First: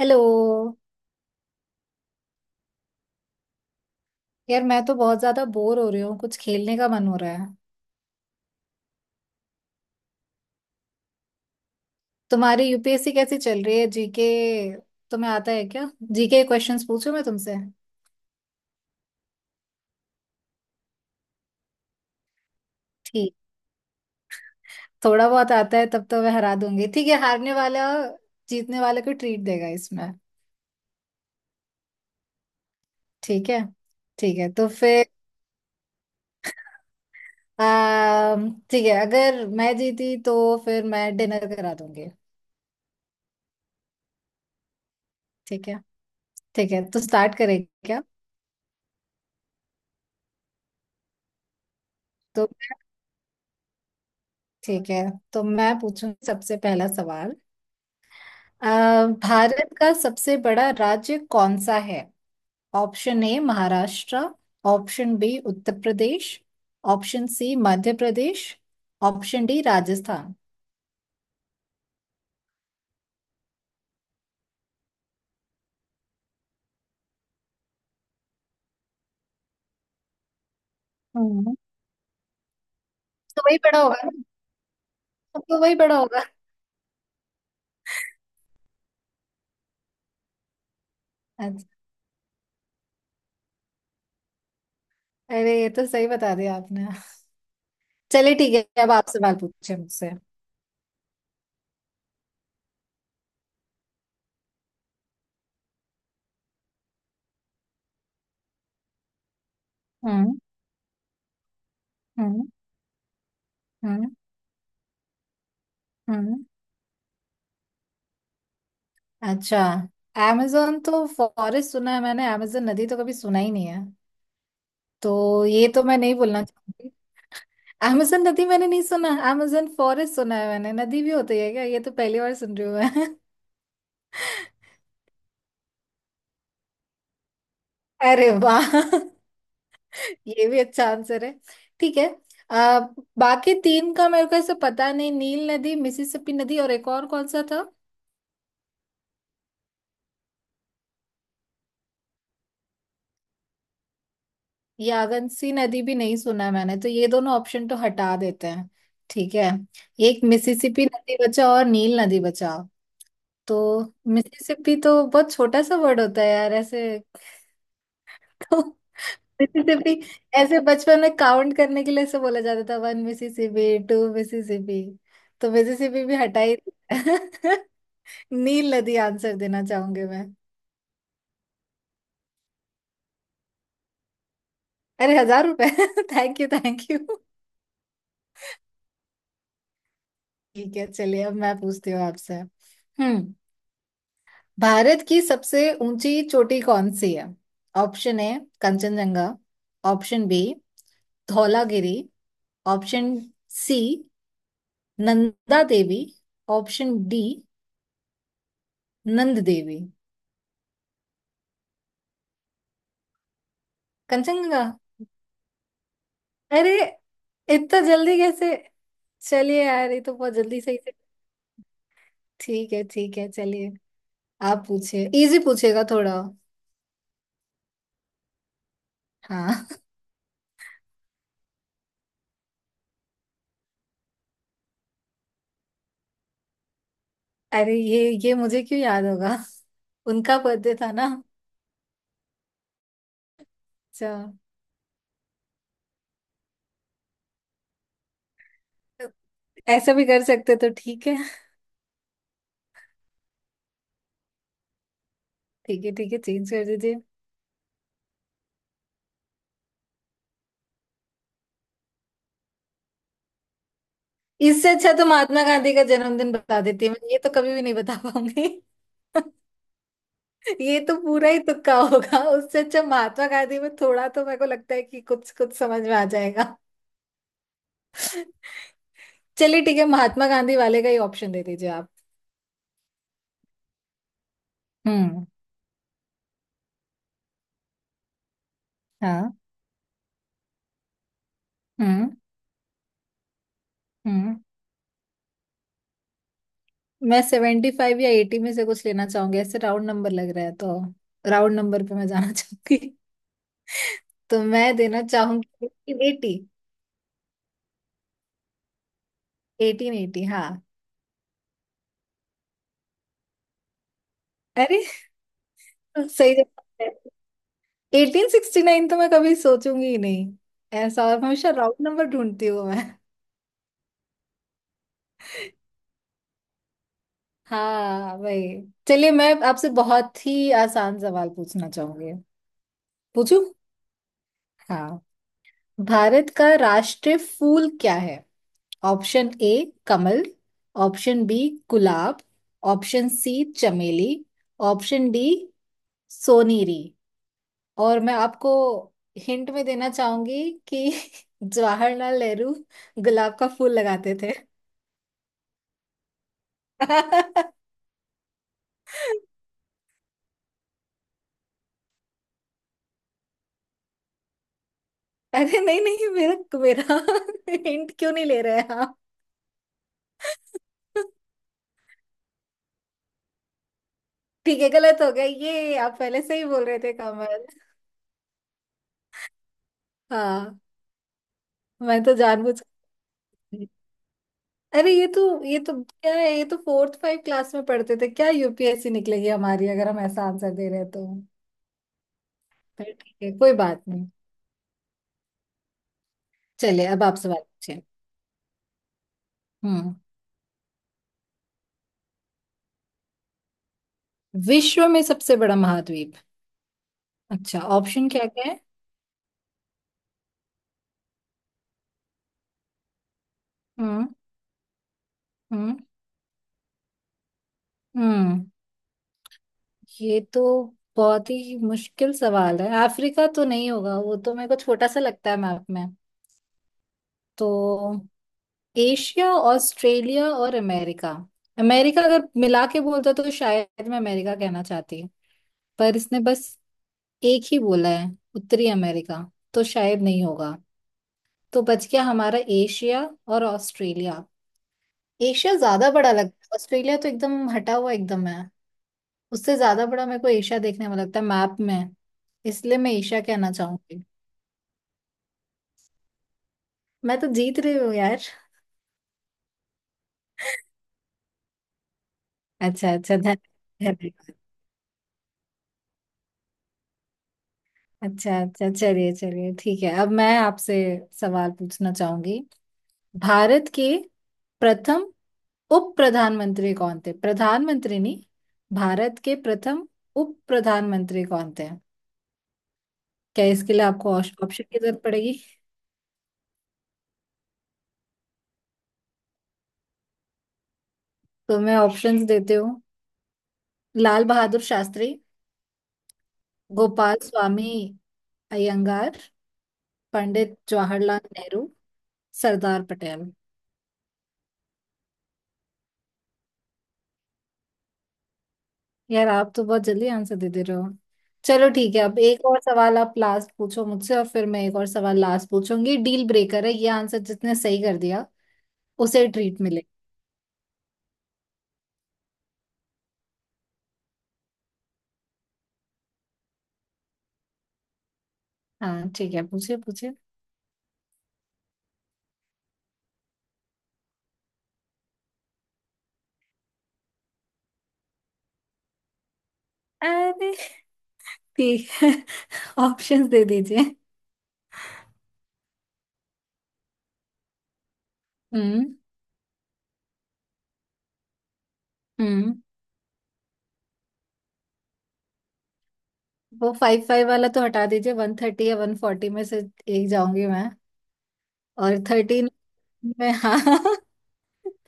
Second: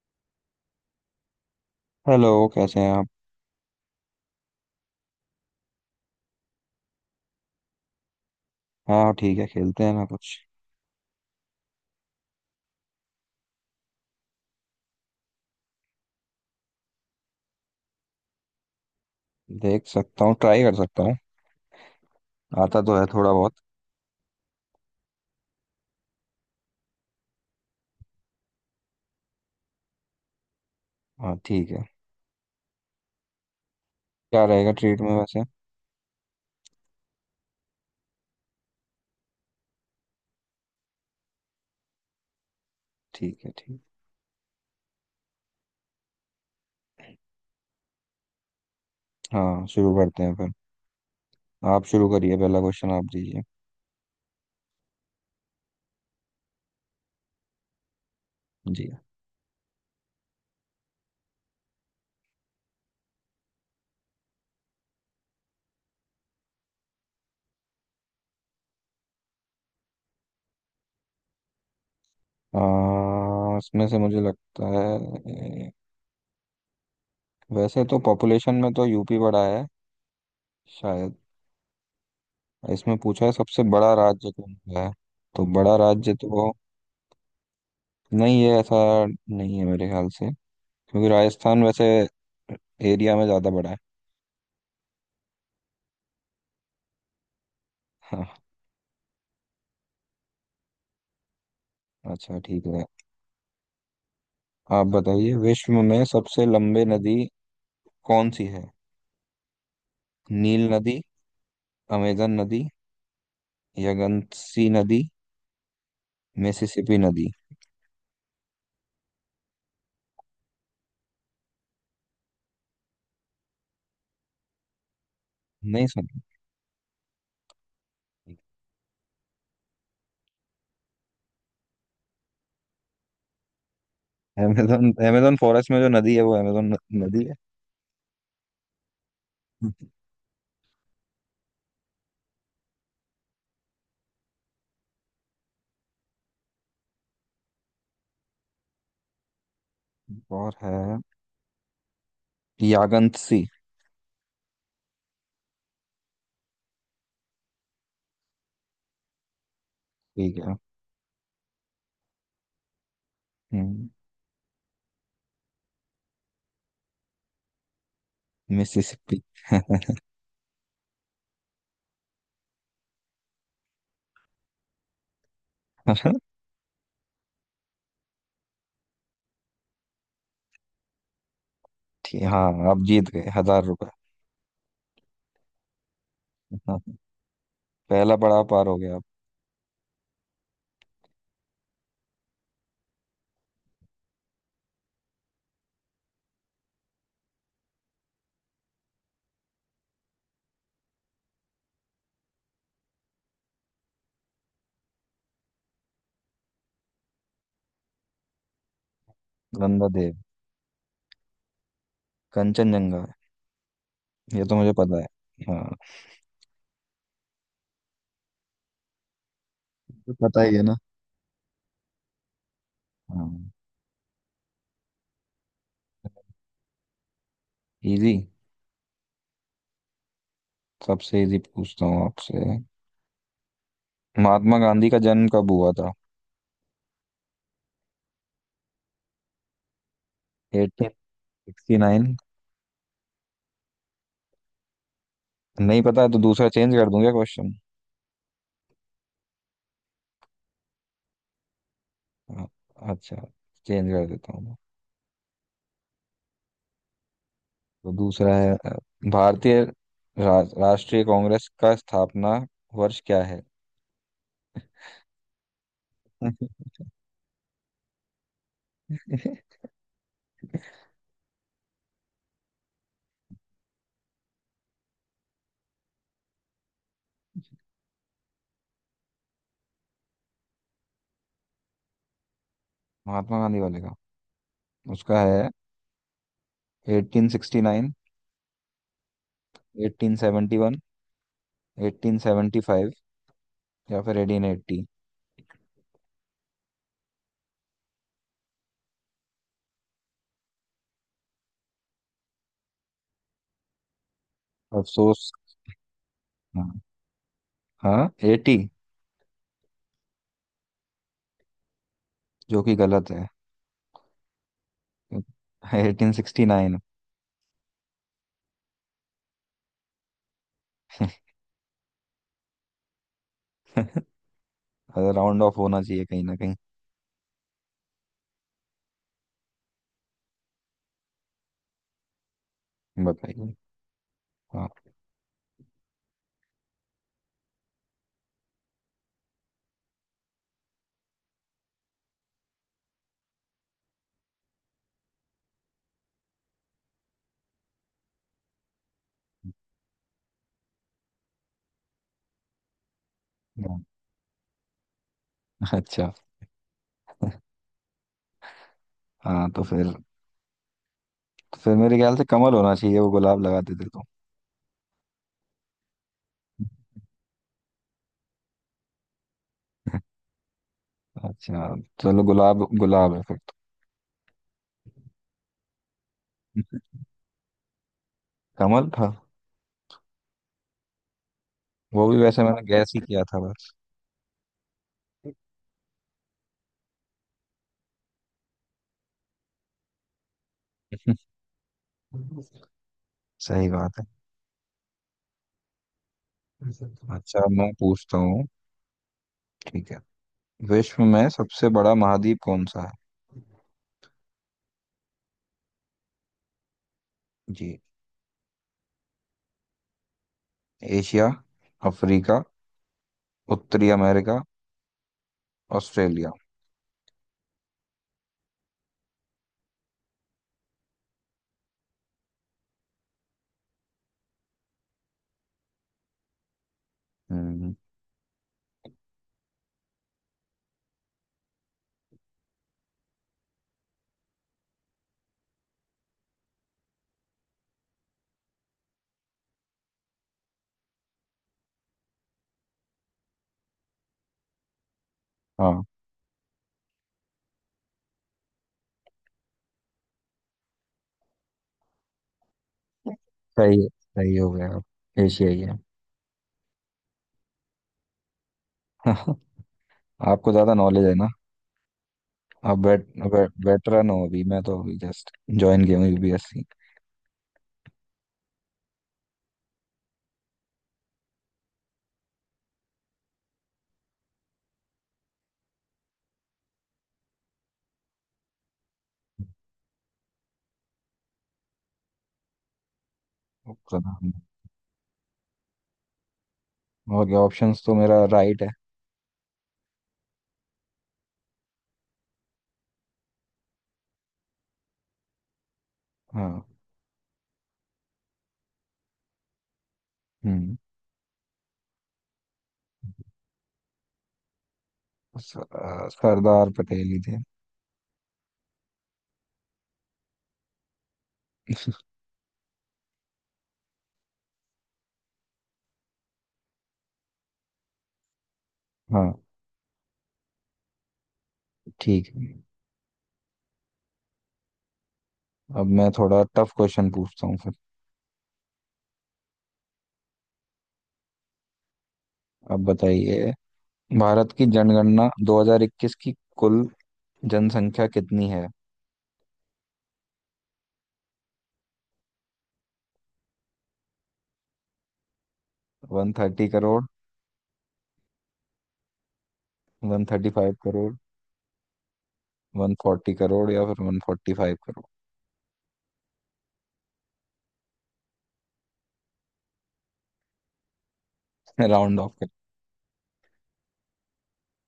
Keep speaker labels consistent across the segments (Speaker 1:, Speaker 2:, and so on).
Speaker 1: Hello.
Speaker 2: Hello कैसे हैं आप।
Speaker 1: यार मैं तो बहुत ज्यादा बोर हो रही हूँ, कुछ खेलने का मन हो रहा है।
Speaker 2: हाँ ठीक है, खेलते हैं ना कुछ।
Speaker 1: तुम्हारी यूपीएससी कैसी चल रही है? जीके तुम्हें आता है क्या? जीके क्वेश्चंस पूछूं मैं तुमसे?
Speaker 2: देख सकता हूँ, ट्राई कर सकता हूँ। आता तो है थोड़ा
Speaker 1: ठीक।
Speaker 2: बहुत।
Speaker 1: थोड़ा बहुत आता है तब तो मैं हरा दूंगी। ठीक है, हारने वाला जीतने वाले को ट्रीट देगा इसमें।
Speaker 2: हाँ ठीक है।
Speaker 1: ठीक है। ठीक
Speaker 2: क्या
Speaker 1: है तो
Speaker 2: रहेगा ट्रीट
Speaker 1: फिर
Speaker 2: में वैसे?
Speaker 1: ठीक है, अगर मैं जीती तो फिर मैं डिनर करा दूंगी।
Speaker 2: ठीक है ठीक।
Speaker 1: ठीक है। ठीक है तो स्टार्ट करें क्या?
Speaker 2: हाँ शुरू करते हैं फिर। आप शुरू करिए,
Speaker 1: तो
Speaker 2: पहला क्वेश्चन आप दीजिए।
Speaker 1: ठीक है। तो मैं पूछूं सबसे पहला सवाल। अ,
Speaker 2: जी।
Speaker 1: भारत का सबसे बड़ा राज्य कौन सा है? Option A Maharashtra, option B Uttar Pradesh, option C Madhya Pradesh, option D Rajasthan.
Speaker 2: इसमें से मुझे लगता है, वैसे तो पॉपुलेशन में तो यूपी बड़ा है शायद।
Speaker 1: हम्म,
Speaker 2: इसमें पूछा है
Speaker 1: तो वही
Speaker 2: सबसे
Speaker 1: बड़ा
Speaker 2: बड़ा
Speaker 1: होगा ना?
Speaker 2: राज्य कौन सा है। तो
Speaker 1: तो वही
Speaker 2: बड़ा
Speaker 1: बड़ा
Speaker 2: राज्य
Speaker 1: होगा।
Speaker 2: तो नहीं है ऐसा, नहीं है मेरे ख्याल से, क्योंकि राजस्थान
Speaker 1: अच्छा।
Speaker 2: वैसे एरिया में ज़्यादा बड़ा है।
Speaker 1: अरे ये तो सही बता दिया आपने। चलिए
Speaker 2: हाँ।
Speaker 1: ठीक है, अब आप सवाल पूछे मुझसे।
Speaker 2: अच्छा ठीक है। आप बताइए, विश्व में सबसे लंबे नदी कौन सी है?
Speaker 1: हम्म।
Speaker 2: नील नदी, अमेजन
Speaker 1: हम्म।
Speaker 2: नदी,
Speaker 1: हम्म।
Speaker 2: यंगत्सी नदी,
Speaker 1: हम्म।
Speaker 2: मिसिसिपी नदी।
Speaker 1: अच्छा, amazon तो फॉरेस्ट सुना है मैंने, amazon नदी तो कभी सुना ही नहीं है, तो ये तो
Speaker 2: नहीं
Speaker 1: मैं
Speaker 2: सुन।
Speaker 1: नहीं बोलना चाहूंगी। amazon नदी मैंने नहीं सुना, amazon फॉरेस्ट सुना है मैंने, नदी भी होती है क्या? ये तो पहली बार सुन रही हूँ मैं।
Speaker 2: अमेजन, अमेजन फॉरेस्ट में जो नदी है वो अमेजन नदी है।
Speaker 1: अरे वाह, ये भी अच्छा आंसर है। ठीक है। आ, बाकी तीन का मेरे को ऐसे पता नहीं, नील नदी, मिसिसिपी नदी, और एक और कौन सा था?
Speaker 2: और है, यागंतसी।
Speaker 1: यागंसी नदी भी नहीं सुना है मैंने, तो ये दोनों ऑप्शन तो हटा देते हैं। ठीक है, एक
Speaker 2: ठीक है।
Speaker 1: मिसिसिपी नदी बचा और नील नदी बचा। तो
Speaker 2: हम्म,
Speaker 1: मिसिसिपी तो बहुत छोटा सा वर्ड होता है यार ऐसे।
Speaker 2: मिसिसिपी।
Speaker 1: मिसिसिपी, ऐसे बचपन में काउंट करने के लिए ऐसे बोला जाता था, वन मिसिसिपी, टू मिसिसिपी। तो मिसिसिपी भी हटा ही दिया। नील नदी आंसर देना चाहूंगी मैं।
Speaker 2: ठीक। हाँ आप जीत गए हजार रुपए।
Speaker 1: अरे 1,000 रुपए थैंक यू
Speaker 2: हाँ,
Speaker 1: थैंक यू।
Speaker 2: पहला पड़ाव पार हो गया आप।
Speaker 1: ठीक है चलिए, अब मैं पूछती हूँ आपसे। हम्म। भारत की सबसे ऊंची चोटी कौन सी है? Option A Kanchenjunga, option B Dhaulagiri, option C Nanda Devi, option D Nand Devi.
Speaker 2: Nanda Dev, Kanchenjunga. ये तो
Speaker 1: कंचनजंगा?
Speaker 2: मुझे पता है। हाँ,
Speaker 1: अरे इतना जल्दी कैसे? चलिए यार,
Speaker 2: ये
Speaker 1: ये
Speaker 2: तो
Speaker 1: तो बहुत
Speaker 2: पता ही
Speaker 1: जल्दी
Speaker 2: है ना।
Speaker 1: सही से। ठीक है
Speaker 2: हाँ।
Speaker 1: चलिए। आप पूछिए, इजी पूछिएगा थोड़ा।
Speaker 2: इजी।
Speaker 1: हाँ।
Speaker 2: सबसे इजी पूछता हूँ आपसे। महात्मा गांधी का जन्म कब हुआ था?
Speaker 1: अरे ये मुझे क्यों याद होगा? उनका बर्थडे था ना?
Speaker 2: 1869।
Speaker 1: अच्छा।
Speaker 2: नहीं पता है तो दूसरा चेंज कर दूंगा क्वेश्चन।
Speaker 1: ऐसा भी कर सकते तो ठीक है।
Speaker 2: अच्छा, चेंज कर देता हूँ।
Speaker 1: ठीक है ठीक है चेंज कर दीजिए।
Speaker 2: तो दूसरा है, भारतीय राष्ट्रीय कांग्रेस का स्थापना वर्ष क्या है?
Speaker 1: इससे अच्छा तो महात्मा गांधी का जन्मदिन बता देती मैं, ये तो कभी भी नहीं बता पाऊंगी। ये तो पूरा ही तुक्का होगा, उससे अच्छा महात्मा गांधी में थोड़ा तो मेरे को लगता है कि कुछ कुछ समझ में आ जाएगा। चलिए ठीक है, महात्मा गांधी वाले का ही ऑप्शन दे दीजिए आप।
Speaker 2: महात्मा गांधी वाले का। उसका
Speaker 1: हम्म।
Speaker 2: है, 1869,
Speaker 1: हाँ।
Speaker 2: 1871,
Speaker 1: हम्म।
Speaker 2: 1875, या फिर
Speaker 1: हम्म।
Speaker 2: 1880।
Speaker 1: मैं 75 या 80 में से कुछ लेना चाहूंगी, ऐसे राउंड नंबर लग रहा है तो। राउंड नंबर पे मैं जाना चाहूंगी। तो मैं देना
Speaker 2: अफसोस।
Speaker 1: चाहूंगी 18।
Speaker 2: हाँ। हाँ 80।
Speaker 1: एटीन एटी हाँ।
Speaker 2: जो कि गलत है।
Speaker 1: अरे
Speaker 2: एटीन
Speaker 1: सही
Speaker 2: सिक्सटी
Speaker 1: जवाब
Speaker 2: नाइन।
Speaker 1: है। 1869 तो मैं कभी सोचूंगी ही नहीं, ऐसा हमेशा राउंड नंबर ढूंढती हूँ मैं।
Speaker 2: राउंड ऑफ होना चाहिए कहीं ना कहीं।
Speaker 1: हाँ भाई। चलिए मैं आपसे बहुत ही आसान सवाल पूछना चाहूंगी। पूछू?
Speaker 2: बताइए। हाँ।
Speaker 1: हाँ। भारत का राष्ट्रीय फूल क्या है? ऑप्शन ए कमल, ऑप्शन बी गुलाब, ऑप्शन सी चमेली, ऑप्शन डी सोनेरी। और मैं आपको हिंट में देना चाहूंगी कि जवाहरलाल नेहरू गुलाब का फूल
Speaker 2: हाँ,
Speaker 1: लगाते थे।
Speaker 2: अच्छा। हाँ तो फिर, तो फिर मेरे ख्याल से कमल होना चाहिए, वो गुलाब लगा देते तो।
Speaker 1: अरे नहीं नहीं, मेरा मेरा हिंट क्यों नहीं ले रहे आप?
Speaker 2: अच्छा, चलो गुलाब गुलाब है फिर तो।
Speaker 1: ठीक है, गलत हो गया। ये आप पहले से ही बोल रहे थे कमल।
Speaker 2: कमल था।
Speaker 1: हाँ। मैं
Speaker 2: वो
Speaker 1: तो
Speaker 2: भी वैसे
Speaker 1: जानबूझ।
Speaker 2: मैंने गैस ही किया था बस।
Speaker 1: अरे ये तो क्या है, ये तो 4-5 क्लास में पढ़ते थे। क्या यूपीएससी निकलेगी हमारी अगर हम ऐसा आंसर दे रहे हैं तो? पर ठीक है कोई
Speaker 2: सही
Speaker 1: बात
Speaker 2: बात है।
Speaker 1: नहीं। चलिए अब आप सवाल
Speaker 2: अच्छा मैं
Speaker 1: पूछिए।
Speaker 2: पूछता हूँ। ठीक
Speaker 1: हम्म।
Speaker 2: है। विश्व में सबसे बड़ा महाद्वीप कौन सा है?
Speaker 1: विश्व में सबसे बड़ा महाद्वीप। अच्छा,
Speaker 2: जी,
Speaker 1: ऑप्शन क्या क्या है?
Speaker 2: एशिया, अफ्रीका, उत्तरी
Speaker 1: हम्म।
Speaker 2: अमेरिका,
Speaker 1: हम्म।
Speaker 2: ऑस्ट्रेलिया।
Speaker 1: हम्म। ये तो बहुत ही मुश्किल सवाल है। अफ्रीका तो नहीं होगा, वो तो मेरे को छोटा सा लगता है मैप में। तो
Speaker 2: हम्म।
Speaker 1: एशिया, ऑस्ट्रेलिया और अमेरिका। अमेरिका अगर मिला के बोलता तो शायद मैं अमेरिका कहना चाहती, पर इसने बस एक ही बोला है, उत्तरी अमेरिका, तो शायद नहीं होगा। तो बच गया हमारा एशिया और ऑस्ट्रेलिया। एशिया
Speaker 2: हाँ
Speaker 1: ज्यादा बड़ा लगता है, ऑस्ट्रेलिया तो एकदम हटा हुआ एकदम है। उससे ज्यादा बड़ा मेरे को एशिया देखने में लगता है मैप में, इसलिए मैं एशिया कहना
Speaker 2: सही है,
Speaker 1: चाहूंगी।
Speaker 2: सही हो गया आप। एशियाई है।
Speaker 1: मैं तो जीत रही हूँ यार।
Speaker 2: आपको ज्यादा नॉलेज है ना। आप
Speaker 1: अच्छा अच्छा, धन
Speaker 2: वेटरन हो,
Speaker 1: धन्यवाद
Speaker 2: अभी मैं तो अभी जस्ट ज्वाइन किया हूँ यूपीएससी।
Speaker 1: अच्छा अच्छा चलिए चलिए ठीक है, अब मैं आपसे सवाल पूछना चाहूंगी। भारत के प्रथम उप प्रधानमंत्री कौन थे? प्रधानमंत्री नहीं, भारत के प्रथम उप प्रधानमंत्री कौन थे? क्या इसके लिए आपको ऑप्शन की जरूरत पड़ेगी?
Speaker 2: और क्या ऑप्शंस तो मेरा राइट है।
Speaker 1: तो मैं ऑप्शंस देती हूँ। लाल बहादुर शास्त्री,
Speaker 2: हाँ।
Speaker 1: गोपाल स्वामी अयंगार, पंडित
Speaker 2: हम्म।
Speaker 1: जवाहरलाल नेहरू, सरदार पटेल।
Speaker 2: सरदार पटेल ही थे।
Speaker 1: यार आप तो बहुत जल्दी आंसर दे दे रहे हो। चलो ठीक है, अब एक और सवाल आप लास्ट पूछो मुझसे और फिर मैं एक और सवाल लास्ट पूछूंगी। डील ब्रेकर है ये, आंसर जिसने सही कर दिया उसे
Speaker 2: हाँ
Speaker 1: ट्रीट मिले।
Speaker 2: ठीक है। अब मैं थोड़ा टफ क्वेश्चन पूछता हूँ फिर।
Speaker 1: हाँ ठीक है, पूछिए पूछिए।
Speaker 2: अब बताइए, भारत की जनगणना 2021 की कुल जनसंख्या कितनी है?
Speaker 1: अरे ठीक है। ऑप्शंस दे दीजिए।
Speaker 2: 130 करोड़,
Speaker 1: हम्म।
Speaker 2: 135 करोड़,
Speaker 1: हम्म।
Speaker 2: वन फोर्टी करोड़, या फिर वन फोर्टी फाइव करोड़।
Speaker 1: वो फाइव फाइव वाला तो हटा दीजिए, 130 या 140 में से एक जाऊंगी मैं। और
Speaker 2: राउंड ऑफ कर।
Speaker 1: 13 में हाँ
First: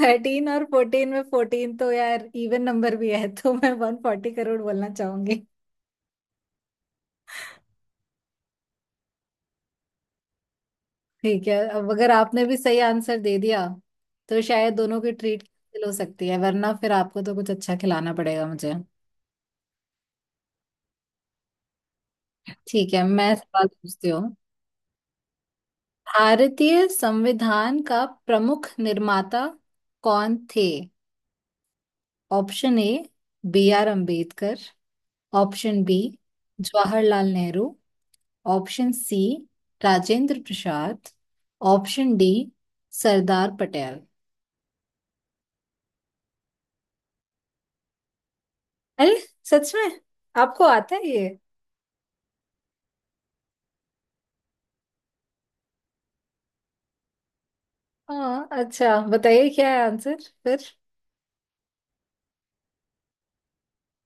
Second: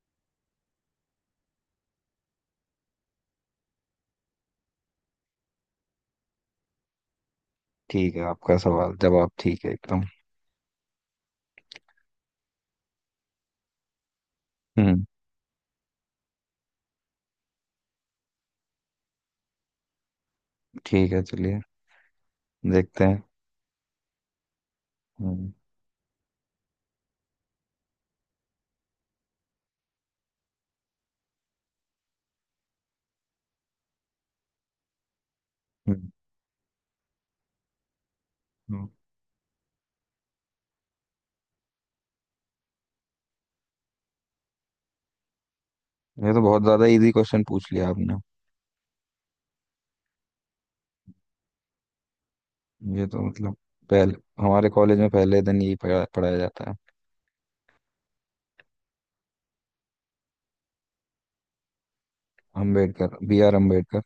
Speaker 1: 13 और 14 में 14 तो यार इवन नंबर भी है, तो मैं 140 करोड़ बोलना चाहूंगी।
Speaker 2: ठीक है आपका सवाल जवाब ठीक है एकदम।
Speaker 1: ठीक है, अब अगर आपने भी सही आंसर दे दिया तो शायद दोनों
Speaker 2: हम्म।
Speaker 1: की ट्रीट कैंसिल हो सकती है, वरना फिर आपको तो कुछ अच्छा खिलाना पड़ेगा मुझे।
Speaker 2: ठीक है चलिए।
Speaker 1: ठीक है,
Speaker 2: देखते हैं।
Speaker 1: मैं सवाल पूछती।
Speaker 2: हम्म।
Speaker 1: भारतीय संविधान का प्रमुख निर्माता कौन थे? Option A B R Ambedkar, option B
Speaker 2: हम्म।
Speaker 1: जवाहरलाल नेहरू,
Speaker 2: हम्म।
Speaker 1: Option C Rajendra Prasad, option D Sardar Patel.
Speaker 2: ये तो बहुत ज्यादा इजी क्वेश्चन पूछ लिया आपने।
Speaker 1: अरे सच में आपको आता है ये?
Speaker 2: ये तो मतलब पहले, हमारे कॉलेज में पहले दिन यही पढ़ाया जाता है।
Speaker 1: हाँ अच्छा बताइए, क्या है आंसर फिर?
Speaker 2: Ambedkar, B are Ambedkar.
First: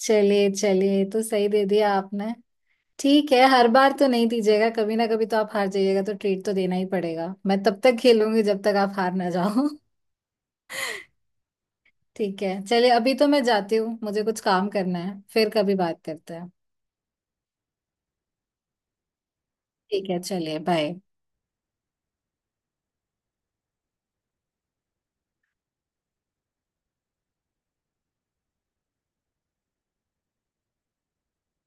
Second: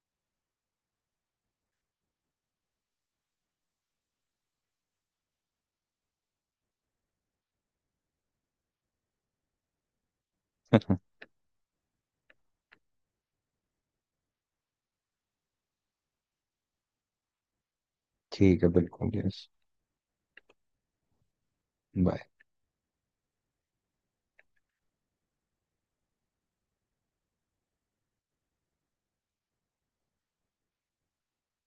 Speaker 1: चलिए चलिए, तो सही दे दिया आपने। ठीक है, हर बार तो नहीं दीजिएगा, कभी ना कभी तो आप हार जाइएगा, तो ट्रीट तो देना ही पड़ेगा। मैं तब तक खेलूंगी जब तक आप हार ना जाओ। ठीक है चलिए, अभी तो मैं जाती हूँ, मुझे कुछ काम करना है, फिर कभी बात करते हैं।
Speaker 2: ठीक है, बिल्कुल यस।
Speaker 1: ठीक है चलिए बाय।
Speaker 2: बाय।